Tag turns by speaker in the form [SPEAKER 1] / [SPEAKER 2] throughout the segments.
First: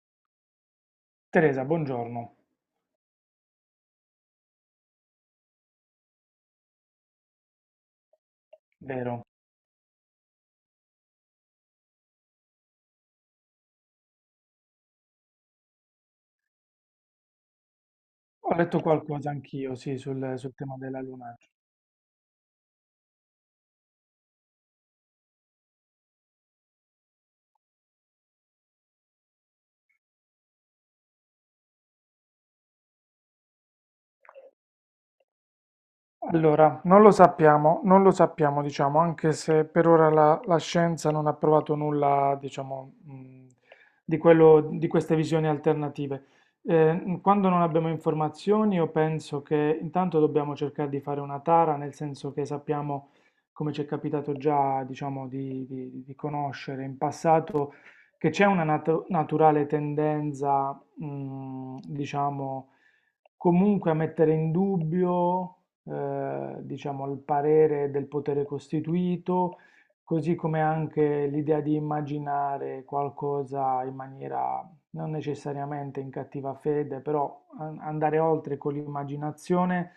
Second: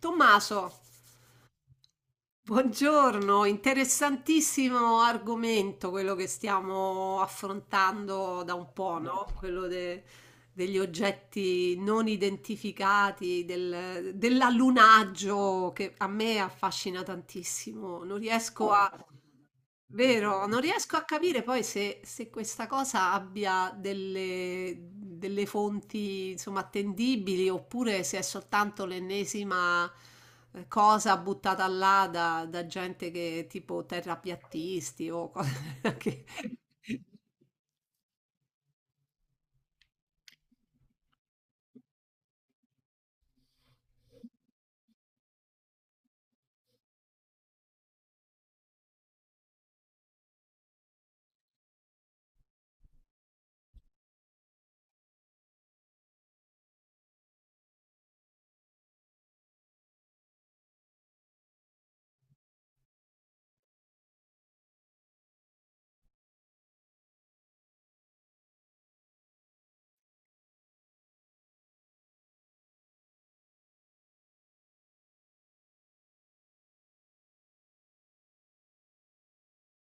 [SPEAKER 1] Tommaso,
[SPEAKER 2] Teresa, buongiorno.
[SPEAKER 1] buongiorno, interessantissimo argomento quello che stiamo affrontando da un po',
[SPEAKER 2] Vero.
[SPEAKER 1] no? Degli oggetti non identificati, dell'allunaggio che a me affascina tantissimo. Non
[SPEAKER 2] Ho
[SPEAKER 1] riesco
[SPEAKER 2] letto
[SPEAKER 1] a,
[SPEAKER 2] qualcosa anch'io, sì, sul,
[SPEAKER 1] Vero,
[SPEAKER 2] sul
[SPEAKER 1] non
[SPEAKER 2] tema
[SPEAKER 1] riesco
[SPEAKER 2] della
[SPEAKER 1] a
[SPEAKER 2] luna.
[SPEAKER 1] capire poi se, se questa cosa abbia delle, delle fonti, insomma, attendibili oppure se è soltanto l'ennesima cosa buttata là da, da gente che tipo terrapiattisti o cose che...
[SPEAKER 2] Allora, non lo sappiamo, non lo sappiamo, diciamo, anche se per ora la scienza non ha provato nulla, diciamo, di quello, di queste visioni alternative. Quando non abbiamo informazioni, io penso che intanto dobbiamo cercare di fare una tara, nel senso che sappiamo, come ci è capitato già, diciamo, di conoscere in passato, che c'è una naturale tendenza, diciamo, comunque a mettere in dubbio diciamo, al parere del potere costituito, così come anche l'idea di immaginare qualcosa in maniera non necessariamente in cattiva fede, però andare oltre con l'immaginazione,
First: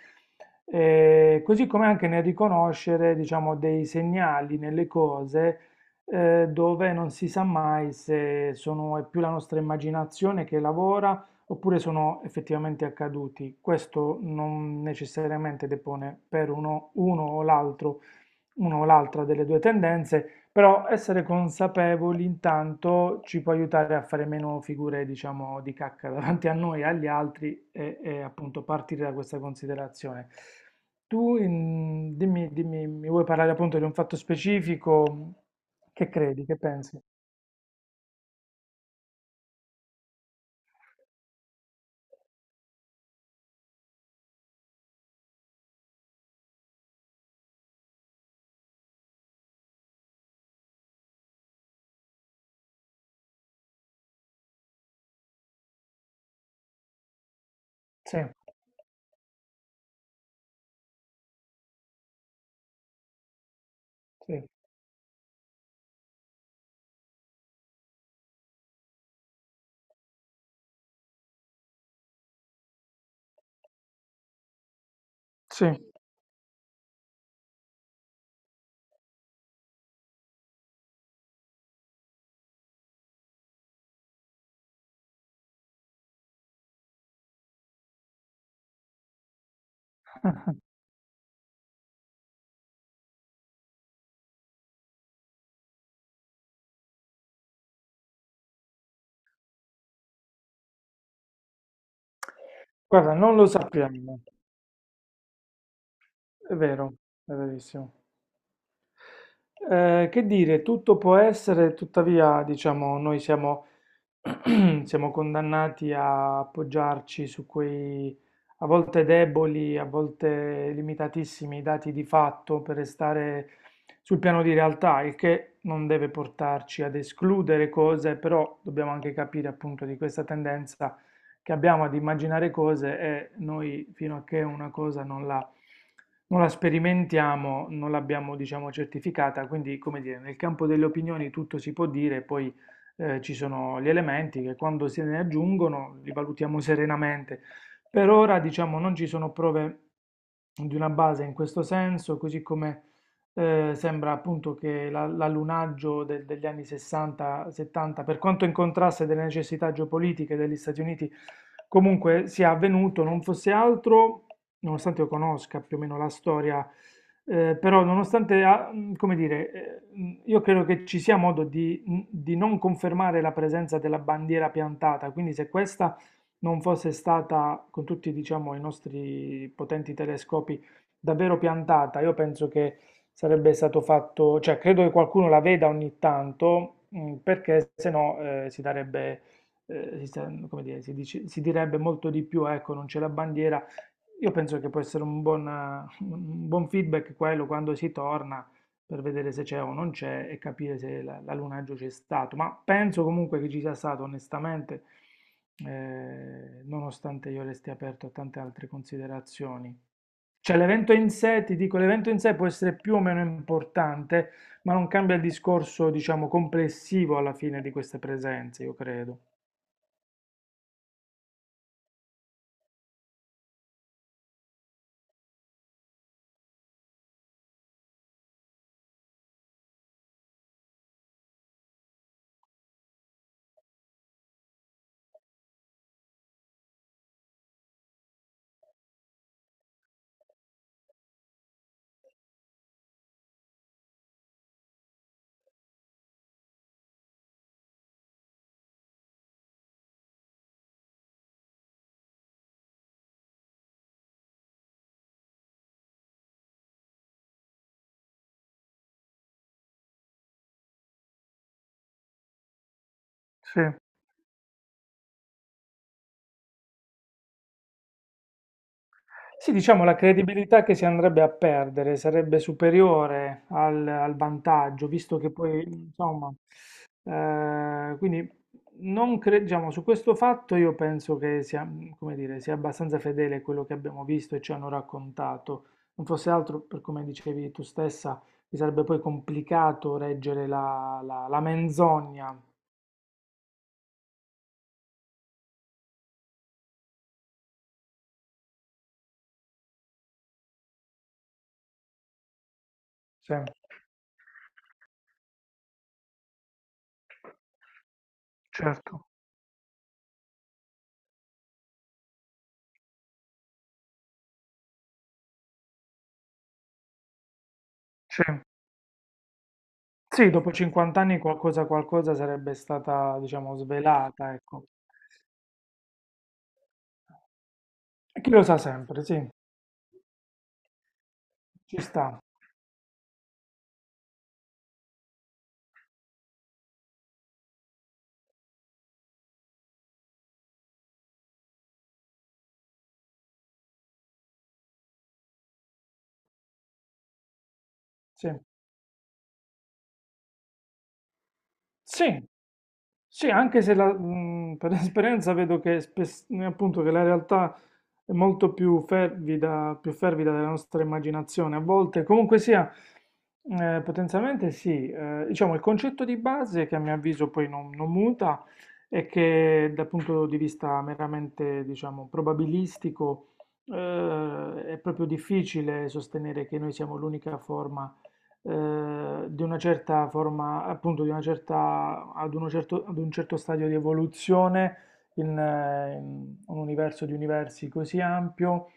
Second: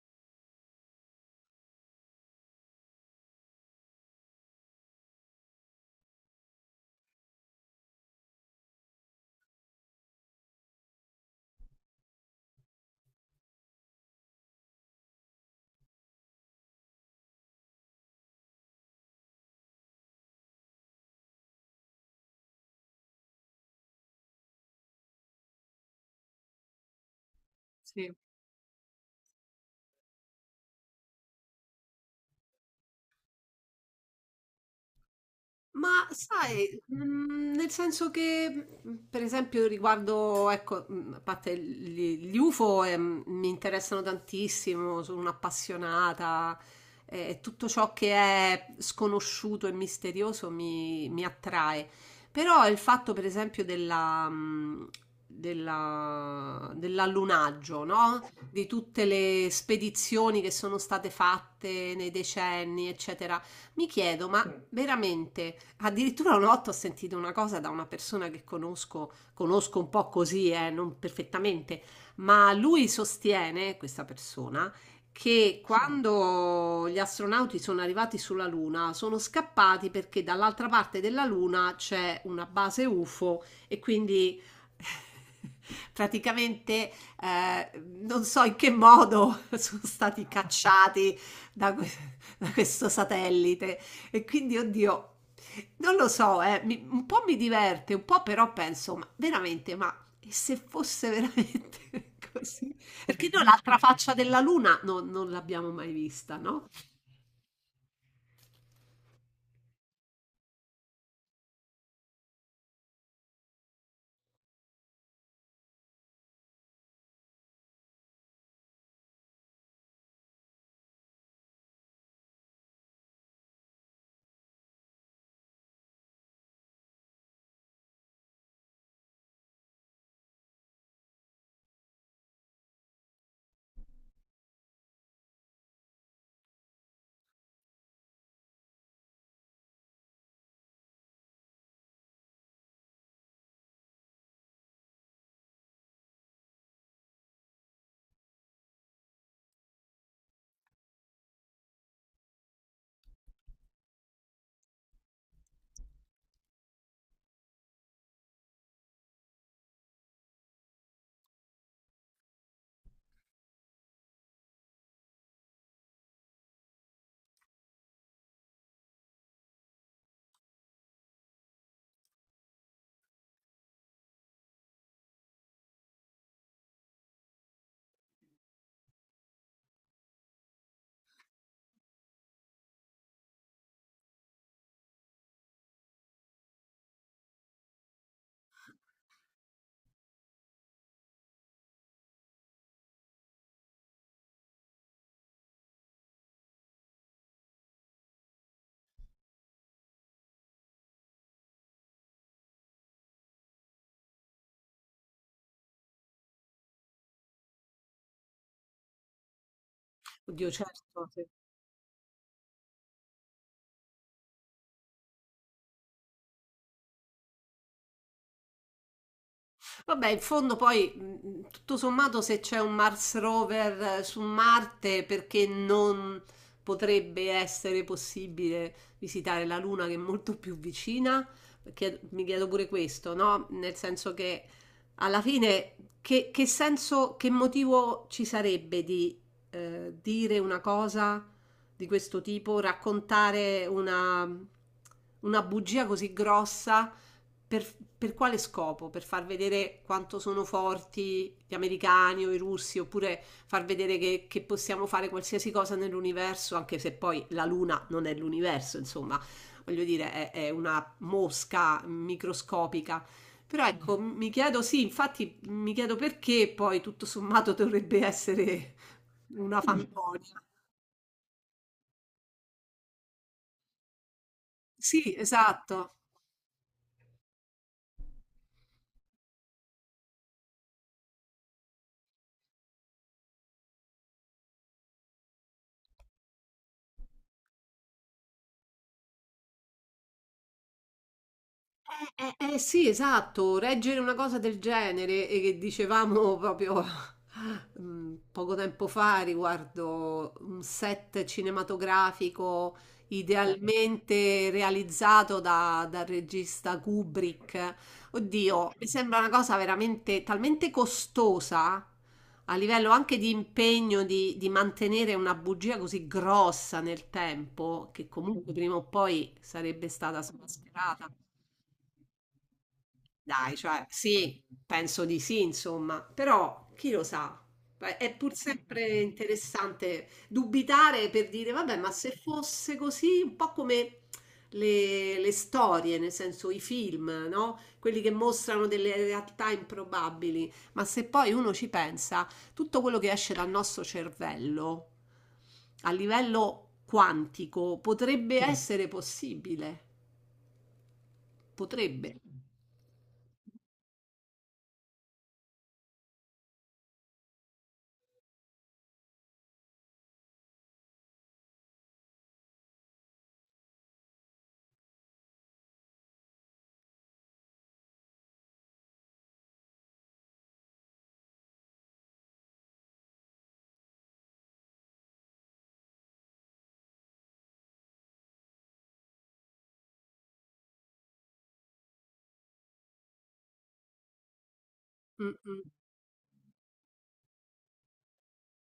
[SPEAKER 2] così come anche nel riconoscere, diciamo, dei segnali nelle cose, dove non si sa mai se sono, è più la nostra immaginazione che lavora oppure sono effettivamente accaduti. Questo non necessariamente depone per uno, uno o l'altro, uno o l'altra delle due tendenze, però essere consapevoli intanto ci può aiutare a fare meno figure, diciamo, di cacca davanti a noi e agli altri
[SPEAKER 1] Sì.
[SPEAKER 2] e appunto partire da questa considerazione. Dimmi, dimmi, mi vuoi parlare appunto di un fatto specifico?
[SPEAKER 1] Ma
[SPEAKER 2] Che credi, che
[SPEAKER 1] sai,
[SPEAKER 2] pensi?
[SPEAKER 1] nel senso che, per esempio riguardo ecco, a parte gli UFO, mi interessano tantissimo, sono un'appassionata e tutto ciò che è sconosciuto e misterioso mi attrae. Però il fatto per esempio della, dell'allunaggio,
[SPEAKER 2] Sì,
[SPEAKER 1] no, di tutte le spedizioni che sono state fatte nei decenni, eccetera mi chiedo, ma
[SPEAKER 2] sì,
[SPEAKER 1] sì, veramente, addirittura una volta ho sentito una cosa da una persona che conosco, conosco un po' così, non perfettamente, ma lui sostiene, questa persona, che sì,
[SPEAKER 2] sì.
[SPEAKER 1] quando gli astronauti sono arrivati sulla Luna sono scappati perché dall'altra parte della Luna c'è una base UFO e quindi praticamente, non so in che modo sono stati cacciati da que da questo satellite e quindi oddio, non lo so, mi un po' mi diverte, un po' però penso: "Ma veramente, ma e se fosse veramente così?"
[SPEAKER 2] Guarda,
[SPEAKER 1] Perché
[SPEAKER 2] non
[SPEAKER 1] noi
[SPEAKER 2] lo
[SPEAKER 1] l'altra faccia
[SPEAKER 2] sappiamo.
[SPEAKER 1] della luna non l'abbiamo mai vista,
[SPEAKER 2] È
[SPEAKER 1] no?
[SPEAKER 2] vero, è verissimo. Che dire, tutto può essere, tuttavia, diciamo, noi siamo, siamo condannati a appoggiarci su quei a volte deboli, a volte limitatissimi dati di fatto per restare sul piano di realtà, il che non deve portarci ad escludere cose, però dobbiamo anche capire appunto di questa tendenza che abbiamo ad immaginare cose e noi fino a che una cosa non la sperimentiamo, non l'abbiamo, diciamo, certificata. Quindi, come dire, nel campo delle opinioni tutto si può dire, poi ci sono gli elementi che quando se ne aggiungono li valutiamo serenamente. Per ora, diciamo, non ci sono prove di una base in questo senso, così come sembra appunto che l'allunaggio degli anni 60-70, per quanto in contrasto delle necessità geopolitiche degli Stati Uniti, comunque sia avvenuto, non fosse altro, nonostante io conosca più o meno la storia, però nonostante, come dire, io credo che ci sia modo di non confermare la presenza della bandiera piantata, quindi se questa non fosse stata, con tutti, diciamo, i nostri potenti telescopi, davvero piantata. Io penso che sarebbe stato fatto, cioè credo che qualcuno la veda ogni tanto, perché se no si darebbe, si, sta- come dire, si dice- si direbbe molto di più, ecco, non c'è la bandiera. Io penso che può essere un buon feedback quello quando si torna per vedere se c'è o non c'è e capire se l'allunaggio c'è stato. Ma penso comunque che ci sia stato, onestamente, nonostante io resti aperto a tante altre considerazioni.
[SPEAKER 1] Oddio
[SPEAKER 2] Cioè
[SPEAKER 1] certo,
[SPEAKER 2] l'evento in
[SPEAKER 1] se
[SPEAKER 2] sé, ti dico, l'evento in sé può essere più o meno importante, ma non cambia il discorso, diciamo, complessivo alla fine di queste presenze, io credo.
[SPEAKER 1] vabbè, in fondo poi, tutto sommato, se c'è un Mars rover su Marte, perché non potrebbe essere possibile visitare la Luna che è molto più vicina? Mi chiedo pure questo, no? Nel senso che alla fine, che senso, che motivo ci sarebbe di dire una cosa di questo tipo, raccontare una bugia così grossa? Per quale scopo? Per far vedere quanto sono forti gli americani o i russi, oppure far vedere che possiamo fare qualsiasi cosa nell'universo, anche se poi la Luna non è l'universo, insomma, voglio dire, è una mosca microscopica.
[SPEAKER 2] Sì,
[SPEAKER 1] Però ecco, mi chiedo, sì, infatti mi chiedo perché poi tutto sommato dovrebbe essere
[SPEAKER 2] sì,
[SPEAKER 1] una
[SPEAKER 2] diciamo, la
[SPEAKER 1] fandonia.
[SPEAKER 2] credibilità che si andrebbe a perdere sarebbe superiore al, al vantaggio,
[SPEAKER 1] Sì,
[SPEAKER 2] visto che poi,
[SPEAKER 1] esatto.
[SPEAKER 2] insomma, eh, quindi non cre- diciamo, su questo fatto io penso che sia, come dire, sia abbastanza fedele a quello che abbiamo visto e ci hanno raccontato. Non fosse altro, per come dicevi tu stessa, mi sarebbe poi complicato reggere la, la menzogna.
[SPEAKER 1] Sì, esatto, reggere una cosa del genere e che dicevamo proprio mm, poco tempo fa riguardo un set cinematografico
[SPEAKER 2] Sì,
[SPEAKER 1] idealmente realizzato dal regista Kubrick. Oddio, mi
[SPEAKER 2] certo,
[SPEAKER 1] sembra una cosa veramente talmente costosa a livello anche di impegno di mantenere una bugia così grossa nel tempo che
[SPEAKER 2] sì,
[SPEAKER 1] comunque prima o poi sarebbe stata
[SPEAKER 2] sì, dopo 50
[SPEAKER 1] smascherata.
[SPEAKER 2] anni qualcosa, qualcosa sarebbe stata,
[SPEAKER 1] Dai,
[SPEAKER 2] diciamo,
[SPEAKER 1] cioè
[SPEAKER 2] svelata,
[SPEAKER 1] sì,
[SPEAKER 2] ecco.
[SPEAKER 1] penso di sì, insomma, però chi lo sa? Beh, è
[SPEAKER 2] E chi
[SPEAKER 1] pur
[SPEAKER 2] lo sa
[SPEAKER 1] sempre
[SPEAKER 2] sempre, sì,
[SPEAKER 1] interessante dubitare per dire, vabbè,
[SPEAKER 2] ci
[SPEAKER 1] ma
[SPEAKER 2] sta,
[SPEAKER 1] se fosse così, un po' come le storie, nel senso i film, no? Quelli che mostrano delle realtà improbabili, ma se poi uno ci pensa, tutto quello che esce dal nostro cervello a livello quantico
[SPEAKER 2] sì.
[SPEAKER 1] potrebbe sì, essere possibile, potrebbe.
[SPEAKER 2] Sì, sì, anche se per esperienza vedo che, appunto, che la realtà è molto più fervida della nostra immaginazione. A volte, comunque sia, potenzialmente sì. Diciamo, il concetto di base, che a mio avviso poi non, non muta, è che dal punto di vista meramente, diciamo, probabilistico, è proprio difficile sostenere che noi siamo l'unica forma di una certa forma, appunto, di una certa, ad un certo stadio di evoluzione
[SPEAKER 1] Mm,
[SPEAKER 2] in,
[SPEAKER 1] mm.
[SPEAKER 2] in un universo di universi così ampio.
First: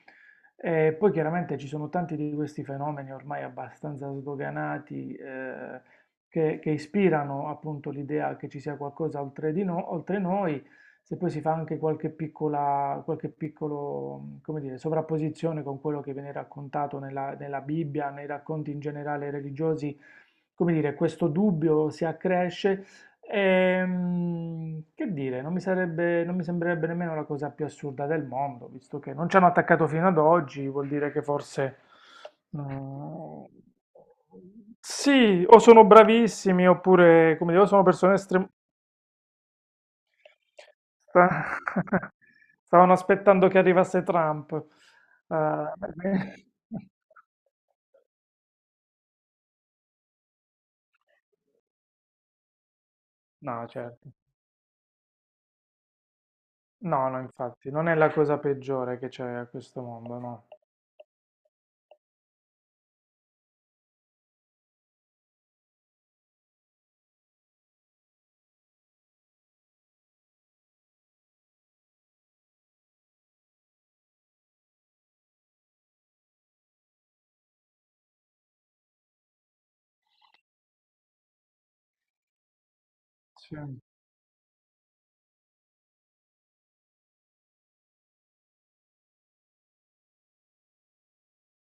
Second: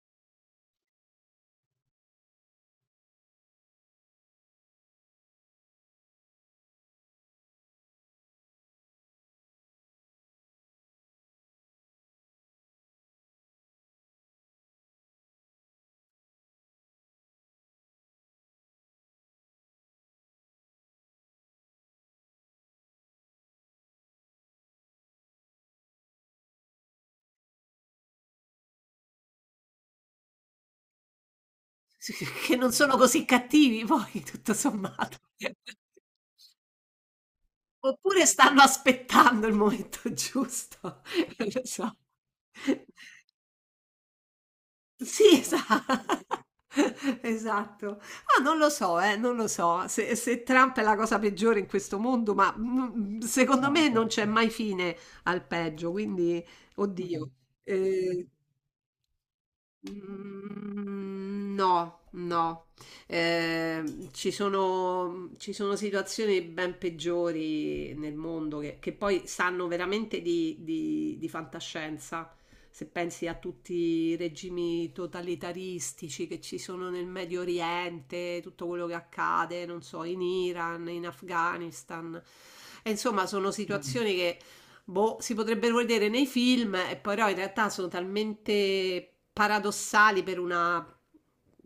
[SPEAKER 2] E poi chiaramente ci sono tanti di questi fenomeni ormai abbastanza sdoganati che ispirano appunto l'idea che ci sia qualcosa oltre di no- oltre noi. Se poi si fa anche qualche piccola, qualche piccolo, come dire, sovrapposizione con quello che viene raccontato nella, nella Bibbia, nei racconti in generale religiosi, come dire, questo dubbio si accresce. Che dire, non mi sarebbe, non mi sembrerebbe nemmeno la cosa più assurda del mondo, visto che non ci hanno attaccato fino ad oggi, vuol dire che forse...
[SPEAKER 1] S Che non sono così
[SPEAKER 2] mm,
[SPEAKER 1] cattivi poi, tutto sommato.
[SPEAKER 2] sì, o sono bravissimi, oppure, come dire, o sono persone
[SPEAKER 1] Oppure
[SPEAKER 2] estrem-
[SPEAKER 1] stanno aspettando il momento giusto, non
[SPEAKER 2] Sta-
[SPEAKER 1] lo so.
[SPEAKER 2] Stavano aspettando che arrivasse Trump.
[SPEAKER 1] Sì,
[SPEAKER 2] Eh,
[SPEAKER 1] esa
[SPEAKER 2] beh,
[SPEAKER 1] esatto. Ah, non lo so, non lo so se Trump è la cosa peggiore in questo mondo, ma,
[SPEAKER 2] no,
[SPEAKER 1] secondo me non
[SPEAKER 2] certo.
[SPEAKER 1] c'è mai fine al peggio, quindi
[SPEAKER 2] No, no,
[SPEAKER 1] oddio.
[SPEAKER 2] infatti, non è la
[SPEAKER 1] Ehm
[SPEAKER 2] cosa peggiore che c'è a questo mondo, no.
[SPEAKER 1] Mhmm, no, no. Ci sono situazioni ben peggiori nel mondo che poi sanno veramente di fantascienza. Se pensi a tutti i regimi totalitaristici che ci sono nel Medio Oriente, tutto quello che accade, non so, in Iran, in Afghanistan. E insomma, sono mh,
[SPEAKER 2] Sì.
[SPEAKER 1] situazioni che boh, si potrebbero vedere nei film e però in realtà sono talmente paradossali per una,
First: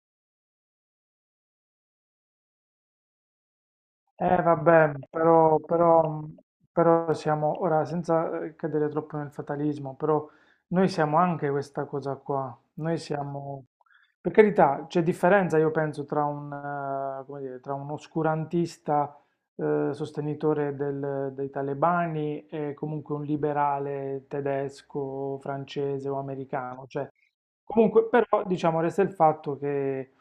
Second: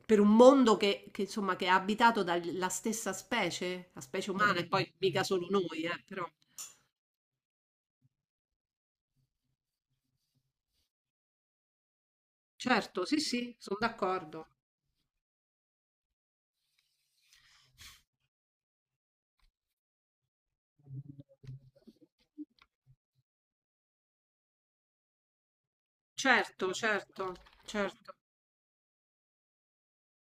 [SPEAKER 1] per un mondo che, insomma che è abitato dalla stessa specie, la specie umana, e poi
[SPEAKER 2] Vabbè,
[SPEAKER 1] mica solo
[SPEAKER 2] però,
[SPEAKER 1] noi,
[SPEAKER 2] però,
[SPEAKER 1] però.
[SPEAKER 2] però siamo, ora, senza cadere troppo nel fatalismo, però noi siamo anche questa cosa qua. Noi
[SPEAKER 1] Certo, sì, sì,
[SPEAKER 2] siamo,
[SPEAKER 1] sono
[SPEAKER 2] per
[SPEAKER 1] d'accordo.
[SPEAKER 2] carità, c'è differenza, io penso, tra un, come dire, tra un oscurantista sostenitore dei talebani e comunque un liberale tedesco, francese o
[SPEAKER 1] Certo,
[SPEAKER 2] americano. Cioè,
[SPEAKER 1] certo,
[SPEAKER 2] comunque,
[SPEAKER 1] certo.
[SPEAKER 2] però, diciamo, resta il fatto che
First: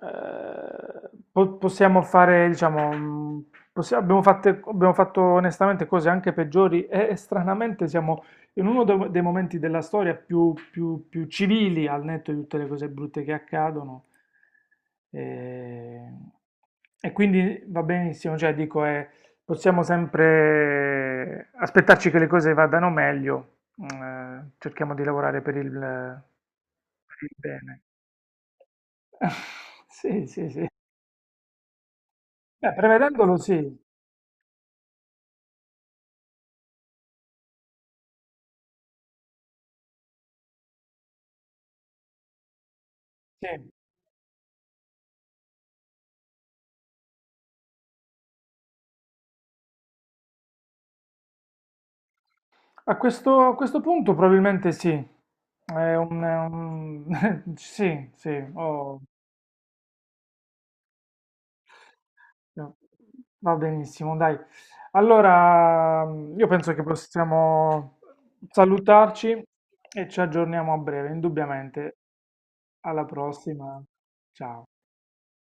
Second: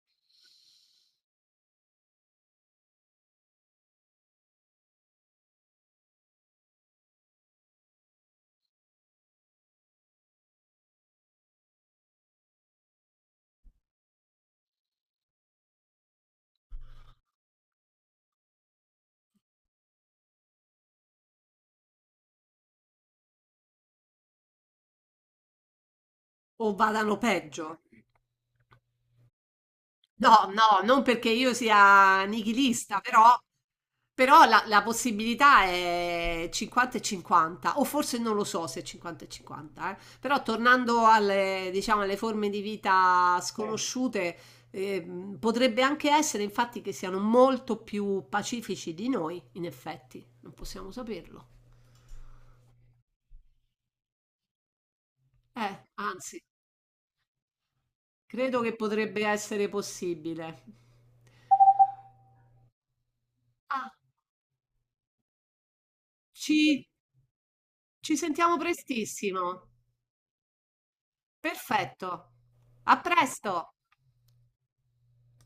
[SPEAKER 2] possiamo fare, diciamo, abbiamo abbiamo fatto onestamente cose anche peggiori e stranamente siamo in dei momenti della storia più, più civili, al netto di tutte le cose brutte che accadono. E, e quindi va benissimo, cioè dico, possiamo sempre aspettarci che le cose vadano meglio, cerchiamo di lavorare
[SPEAKER 1] O vadano
[SPEAKER 2] per il
[SPEAKER 1] peggio.
[SPEAKER 2] bene. Sì,
[SPEAKER 1] No,
[SPEAKER 2] sì, sì.
[SPEAKER 1] no, non perché io sia
[SPEAKER 2] Beh,
[SPEAKER 1] nichilista, però,
[SPEAKER 2] prevedendolo sì.
[SPEAKER 1] però la, la possibilità è 50 e 50, o forse non lo so se è 50 e 50, eh. Però tornando alle, diciamo, alle forme di vita
[SPEAKER 2] Sì.
[SPEAKER 1] sconosciute, potrebbe anche essere infatti che siano molto più pacifici di noi, in effetti, non possiamo saperlo.
[SPEAKER 2] A questo punto probabilmente sì.
[SPEAKER 1] Anzi,
[SPEAKER 2] Sì, sì.
[SPEAKER 1] credo che
[SPEAKER 2] ho-
[SPEAKER 1] potrebbe essere possibile.
[SPEAKER 2] No. Va
[SPEAKER 1] Ah,
[SPEAKER 2] benissimo, dai. Allora, io penso che
[SPEAKER 1] ci,
[SPEAKER 2] possiamo
[SPEAKER 1] ci sentiamo
[SPEAKER 2] salutarci
[SPEAKER 1] prestissimo.
[SPEAKER 2] e ci aggiorniamo a breve, indubbiamente.
[SPEAKER 1] Perfetto. A
[SPEAKER 2] Alla
[SPEAKER 1] presto.
[SPEAKER 2] prossima. Ciao.